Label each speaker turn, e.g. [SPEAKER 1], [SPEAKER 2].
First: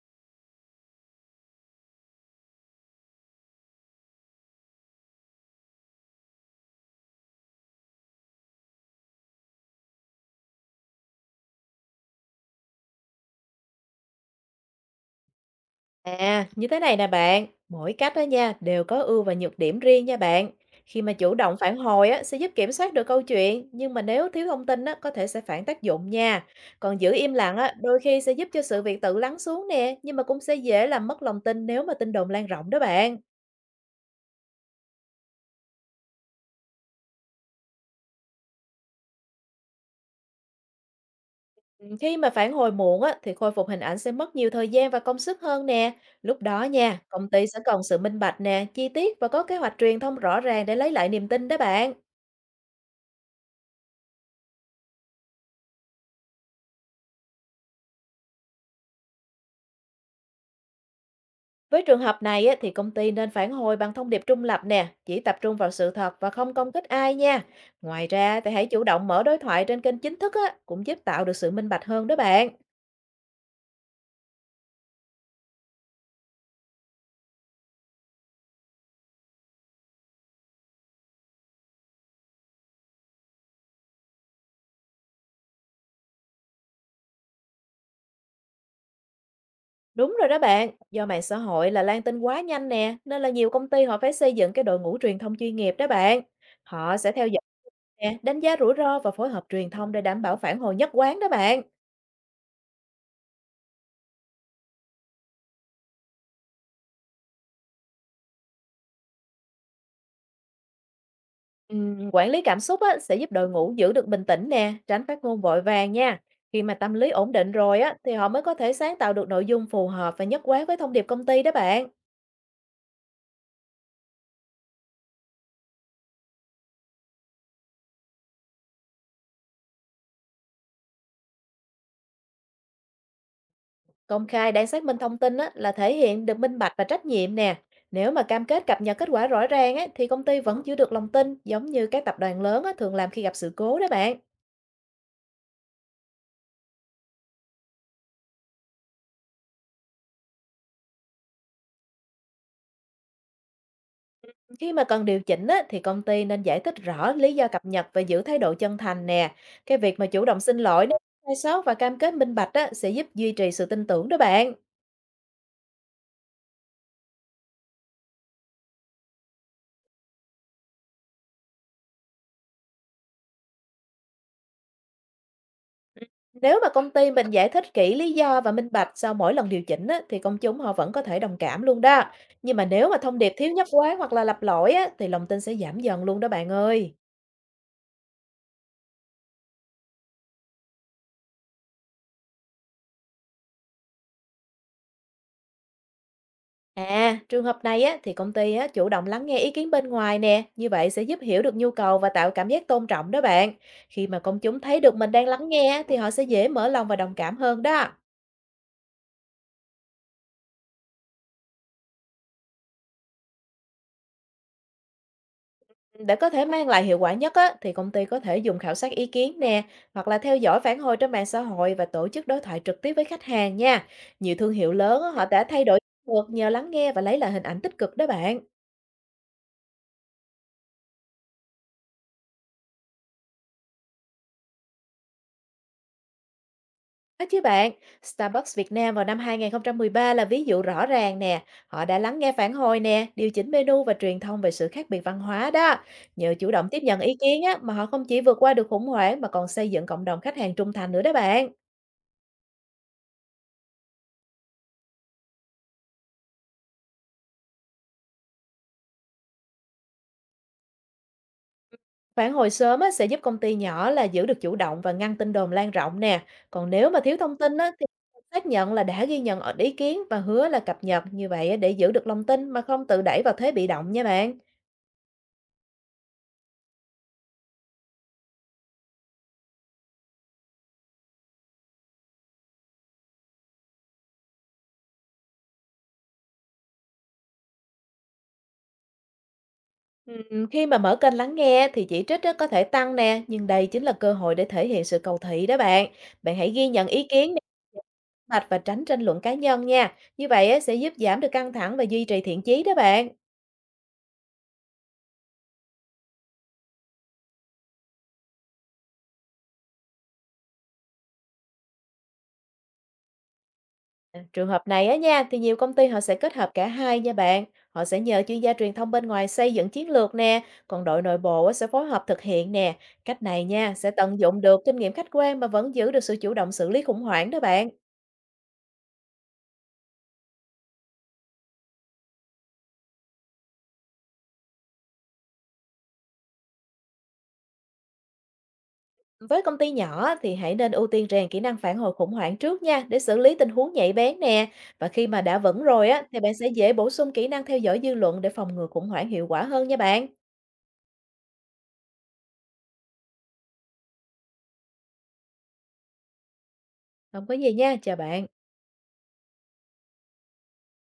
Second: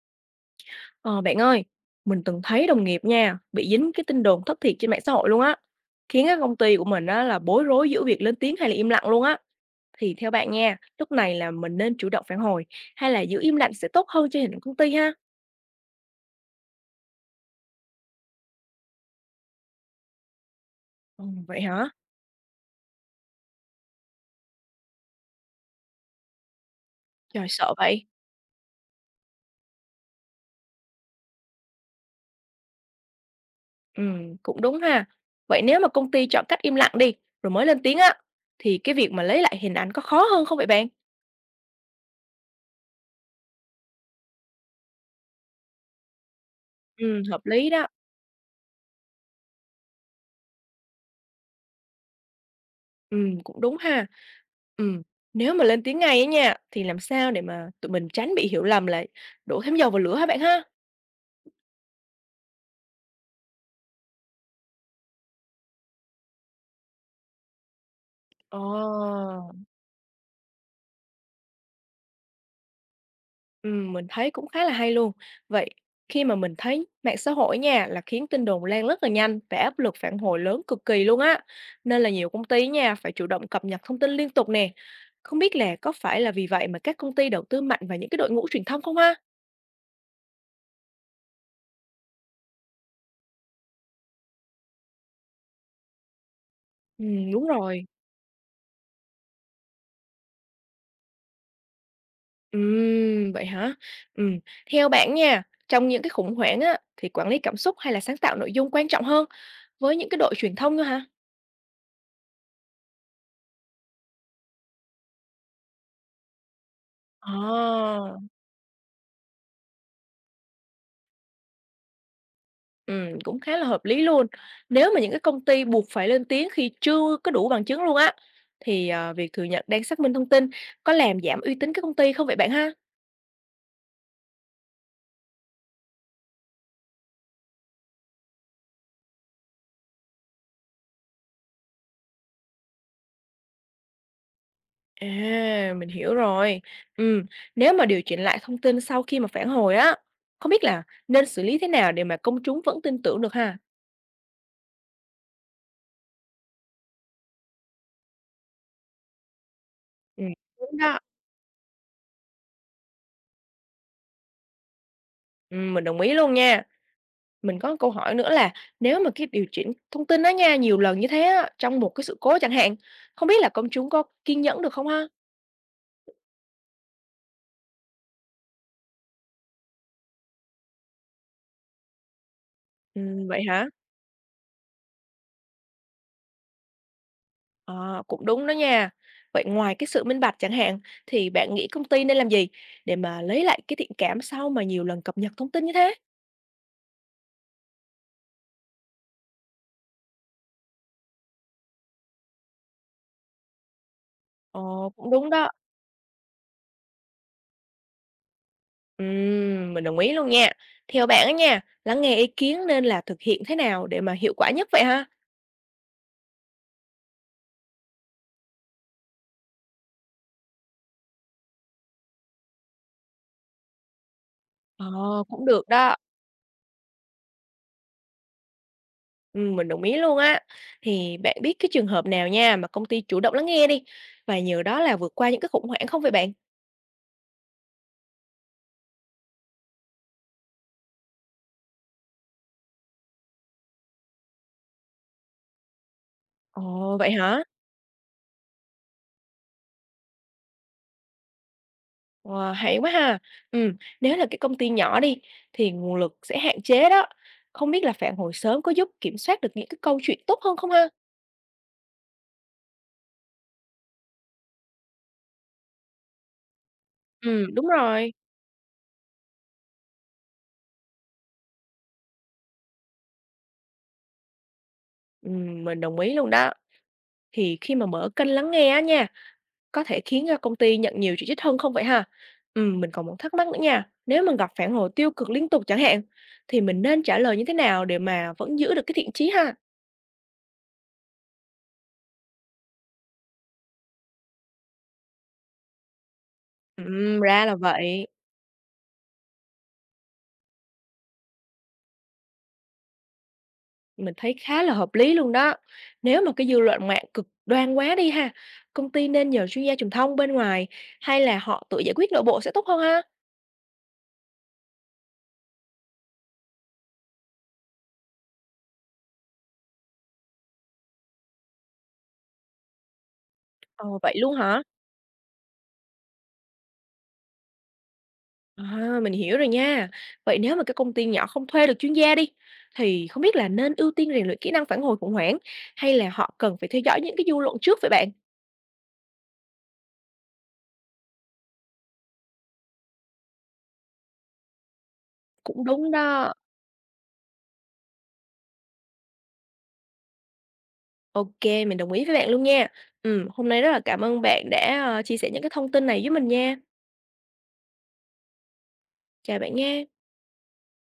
[SPEAKER 1] Ờ, Bạn ơi, mình từng thấy đồng nghiệp nha, bị dính cái tin đồn thất thiệt trên mạng xã hội luôn á, khiến cái công ty của mình á là bối rối giữa việc lên tiếng hay là im lặng luôn á. Thì theo bạn nha, lúc này là mình nên chủ động phản hồi hay là giữ im lặng sẽ tốt hơn cho hình ảnh công ty ha?
[SPEAKER 2] À, như thế này nè bạn, mỗi cách đó nha đều có ưu và nhược điểm riêng nha bạn. Khi mà
[SPEAKER 1] Ừ,
[SPEAKER 2] chủ động
[SPEAKER 1] vậy
[SPEAKER 2] phản
[SPEAKER 1] hả?
[SPEAKER 2] hồi á sẽ giúp kiểm soát được câu chuyện, nhưng mà nếu thiếu thông tin á có thể sẽ phản tác dụng nha. Còn giữ im
[SPEAKER 1] Trời
[SPEAKER 2] lặng á
[SPEAKER 1] sợ
[SPEAKER 2] đôi
[SPEAKER 1] vậy.
[SPEAKER 2] khi sẽ giúp cho sự việc tự lắng xuống nè, nhưng mà cũng sẽ dễ làm mất lòng tin nếu mà tin đồn lan rộng đó bạn.
[SPEAKER 1] Ừ, cũng đúng ha. Vậy nếu mà công ty chọn cách im lặng đi, rồi mới lên tiếng á, thì cái việc mà lấy lại hình ảnh có khó hơn không vậy bạn?
[SPEAKER 2] Ừ, khi mà phản hồi muộn á thì khôi phục hình ảnh sẽ mất nhiều thời gian và công sức hơn nè. Lúc đó nha,
[SPEAKER 1] Ừ,
[SPEAKER 2] công
[SPEAKER 1] hợp
[SPEAKER 2] ty sẽ
[SPEAKER 1] lý
[SPEAKER 2] cần
[SPEAKER 1] đó.
[SPEAKER 2] sự minh bạch nè, chi tiết và có kế hoạch truyền thông rõ ràng để lấy lại niềm tin đó bạn.
[SPEAKER 1] Cũng đúng ha. Ừm, Nếu mà lên tiếng ngay á nha, thì làm sao để mà tụi mình tránh bị hiểu lầm là đổ thêm dầu vào lửa hả bạn ha?
[SPEAKER 2] Với trường hợp này á, thì công ty nên phản hồi bằng thông điệp trung lập nè, chỉ tập trung vào sự thật và không công kích ai nha. Ngoài ra thì
[SPEAKER 1] Ồ.
[SPEAKER 2] hãy chủ động mở đối thoại trên kênh chính thức á, cũng giúp tạo được sự minh bạch hơn đó bạn.
[SPEAKER 1] Mình thấy cũng khá là hay luôn. Vậy khi mà mình thấy mạng xã hội nha là khiến tin đồn lan rất là nhanh và áp lực phản hồi lớn cực kỳ luôn á. Nên là nhiều công ty nha phải chủ động cập nhật thông tin liên tục nè. Không biết là có phải là vì vậy mà các công ty đầu tư mạnh vào những cái đội ngũ truyền thông không ha?
[SPEAKER 2] Đúng rồi đó bạn, do mạng xã hội là lan tin quá nhanh nè, nên là nhiều công ty họ phải xây dựng cái đội ngũ truyền thông chuyên nghiệp đó bạn. Họ sẽ theo dõi
[SPEAKER 1] Đúng rồi.
[SPEAKER 2] nè, đánh giá rủi ro và phối hợp truyền thông để đảm bảo phản hồi nhất quán đó bạn.
[SPEAKER 1] Vậy hả? Ừm, Theo bạn nha, trong những cái khủng hoảng á, thì quản lý cảm xúc hay là sáng tạo nội dung quan trọng hơn với những cái đội truyền thông nữa hả?
[SPEAKER 2] Quản lý cảm xúc á, sẽ giúp đội ngũ giữ được bình tĩnh nè, tránh phát ngôn vội vàng nha. Khi mà tâm lý ổn định rồi á,
[SPEAKER 1] À,
[SPEAKER 2] thì họ mới có thể sáng tạo được nội dung phù hợp và nhất quán với thông điệp công ty đó bạn.
[SPEAKER 1] Cũng khá là hợp lý luôn. Nếu mà những cái công ty buộc phải lên tiếng khi chưa có đủ bằng chứng luôn á, thì việc thừa nhận đang xác minh thông tin có làm giảm uy tín cái công ty không vậy bạn ha?
[SPEAKER 2] Công khai để xác minh thông tin á, là thể hiện được minh bạch và trách nhiệm nè. Nếu mà cam kết cập nhật kết quả rõ ràng á, thì công ty vẫn giữ được lòng tin giống như các tập đoàn lớn á, thường làm khi gặp sự cố đó bạn.
[SPEAKER 1] À, mình hiểu rồi. Ừm, Nếu mà điều chỉnh lại thông tin sau khi mà phản hồi á, không biết là nên xử lý thế nào để mà công chúng vẫn tin tưởng được ha?
[SPEAKER 2] Khi mà cần điều chỉnh á, thì công ty nên giải thích rõ lý do cập nhật và giữ thái độ chân thành nè. Cái việc mà
[SPEAKER 1] Ừ,
[SPEAKER 2] chủ động xin
[SPEAKER 1] đúng
[SPEAKER 2] lỗi nếu
[SPEAKER 1] đó.
[SPEAKER 2] có sai sót và cam kết minh bạch á, sẽ giúp duy trì sự tin tưởng đó bạn.
[SPEAKER 1] Mình đồng ý luôn nha. Mình có câu hỏi nữa là nếu mà cái điều chỉnh thông tin đó nha, nhiều lần như thế á, trong một cái sự cố chẳng hạn, không biết là công chúng có kiên nhẫn được không ha?
[SPEAKER 2] Ừ, nếu mà công ty mình giải thích kỹ lý do và minh bạch sau mỗi lần điều chỉnh á, thì công chúng họ vẫn có thể đồng cảm luôn đó. Nhưng mà nếu mà thông điệp
[SPEAKER 1] Vậy
[SPEAKER 2] thiếu
[SPEAKER 1] hả?
[SPEAKER 2] nhất quán hoặc là lặp lỗi á, thì lòng tin sẽ giảm dần luôn đó bạn ơi.
[SPEAKER 1] Ờ, Cũng đúng đó nha. Vậy ngoài cái sự minh bạch chẳng hạn, thì bạn nghĩ công ty nên làm gì để mà lấy lại cái thiện cảm sau mà nhiều lần cập nhật thông tin như thế?
[SPEAKER 2] À, trường hợp này á, thì công ty á, chủ động lắng nghe ý kiến bên ngoài nè, như vậy sẽ giúp hiểu được nhu cầu và tạo cảm giác tôn trọng đó bạn. Khi mà công chúng thấy
[SPEAKER 1] Ồ,
[SPEAKER 2] được
[SPEAKER 1] cũng
[SPEAKER 2] mình đang
[SPEAKER 1] đúng
[SPEAKER 2] lắng
[SPEAKER 1] đó.
[SPEAKER 2] nghe á, thì họ sẽ dễ mở lòng và đồng cảm hơn đó.
[SPEAKER 1] Mình đồng ý luôn nha. Theo bạn á nha, lắng nghe ý kiến nên là thực hiện thế nào để mà hiệu quả nhất vậy ha?
[SPEAKER 2] Để có thể mang lại hiệu quả nhất á, thì công ty có thể dùng khảo sát ý kiến nè, hoặc là theo dõi phản hồi trên mạng xã hội và tổ chức đối thoại trực tiếp với khách hàng nha. Nhiều thương hiệu lớn á,
[SPEAKER 1] Ờ,
[SPEAKER 2] họ đã
[SPEAKER 1] cũng
[SPEAKER 2] thay
[SPEAKER 1] được
[SPEAKER 2] đổi
[SPEAKER 1] đó.
[SPEAKER 2] được nhờ lắng nghe và lấy lại hình ảnh tích cực đó bạn.
[SPEAKER 1] Mình đồng ý luôn á. Thì bạn biết cái trường hợp nào nha, mà công ty chủ động lắng nghe đi, và nhờ đó là vượt qua những cái khủng hoảng không vậy bạn?
[SPEAKER 2] Có chứ bạn, Starbucks Việt Nam vào năm 2013 là ví dụ rõ ràng nè. Họ đã lắng nghe phản hồi nè, điều chỉnh menu và truyền thông về sự khác biệt văn hóa đó. Nhờ chủ động tiếp
[SPEAKER 1] Ồ,
[SPEAKER 2] nhận
[SPEAKER 1] vậy
[SPEAKER 2] ý kiến
[SPEAKER 1] hả?
[SPEAKER 2] á, mà họ không chỉ vượt qua được khủng hoảng mà còn xây dựng cộng đồng khách hàng trung thành nữa đó bạn.
[SPEAKER 1] Wow, hay quá ha. Nếu là cái công ty nhỏ đi, thì nguồn lực sẽ hạn chế đó. Không biết là phản hồi sớm có giúp kiểm soát được những cái câu chuyện tốt hơn không ha?
[SPEAKER 2] Phản hồi sớm á, sẽ giúp công ty nhỏ là giữ được chủ động và ngăn tin đồn lan rộng nè. Còn nếu mà thiếu thông
[SPEAKER 1] Ừ,
[SPEAKER 2] tin
[SPEAKER 1] đúng
[SPEAKER 2] á, thì
[SPEAKER 1] rồi.
[SPEAKER 2] xác nhận là đã ghi nhận ý kiến và hứa là cập nhật như vậy á, để giữ được lòng tin mà không tự đẩy vào thế bị động nha bạn.
[SPEAKER 1] Mình đồng ý luôn đó. Thì khi mà mở kênh lắng nghe á nha, có thể khiến, công ty nhận nhiều chỉ trích hơn không vậy ha? Mình còn một thắc mắc nữa nha, nếu mà gặp phản hồi tiêu cực liên tục chẳng hạn, thì mình nên trả lời như thế nào để mà vẫn giữ được cái thiện chí ha?
[SPEAKER 2] Khi mà mở kênh lắng nghe thì chỉ trích á, có thể tăng nè, nhưng đây chính là cơ hội để thể hiện sự cầu thị đó bạn. Bạn hãy ghi nhận ý kiến nè,
[SPEAKER 1] Ra là vậy,
[SPEAKER 2] mạch và tránh tranh luận cá nhân nha. Như vậy á, sẽ giúp giảm được căng thẳng và duy trì thiện chí đó bạn.
[SPEAKER 1] mình thấy khá là hợp lý luôn đó. Nếu mà cái dư luận mạng cực đoan quá đi ha, công ty nên nhờ chuyên gia truyền thông bên ngoài hay là họ tự giải quyết nội bộ sẽ tốt hơn ha?
[SPEAKER 2] À, trường hợp này á nha, thì nhiều công ty họ sẽ kết hợp cả hai nha bạn. Họ sẽ nhờ chuyên gia truyền thông bên ngoài xây dựng chiến lược nè, còn đội nội bộ á, sẽ phối hợp thực hiện nè. Cách này nha, sẽ
[SPEAKER 1] Ồ, vậy
[SPEAKER 2] tận
[SPEAKER 1] luôn
[SPEAKER 2] dụng được
[SPEAKER 1] hả?
[SPEAKER 2] kinh nghiệm khách quan mà vẫn giữ được sự chủ động xử lý khủng hoảng đó bạn.
[SPEAKER 1] À, mình hiểu rồi nha. Vậy nếu mà cái công ty nhỏ không thuê được chuyên gia đi, thì không biết là nên ưu tiên rèn luyện kỹ năng phản hồi khủng hoảng hay là họ cần phải theo dõi những cái dư luận trước vậy bạn?
[SPEAKER 2] Với công ty nhỏ thì hãy nên ưu tiên rèn kỹ năng phản hồi khủng hoảng trước nha để xử lý tình huống nhạy bén nè. Và khi mà đã vững
[SPEAKER 1] Cũng
[SPEAKER 2] rồi
[SPEAKER 1] đúng
[SPEAKER 2] á thì bạn
[SPEAKER 1] đó.
[SPEAKER 2] sẽ dễ bổ sung kỹ năng theo dõi dư luận để phòng ngừa khủng hoảng hiệu quả hơn nha bạn.
[SPEAKER 1] Ok, mình đồng ý với bạn luôn nha. Ừ, hôm nay rất là cảm ơn bạn đã chia sẻ những cái thông tin này với mình nha.
[SPEAKER 2] Không có gì nha, chào bạn.
[SPEAKER 1] Chào bạn nha.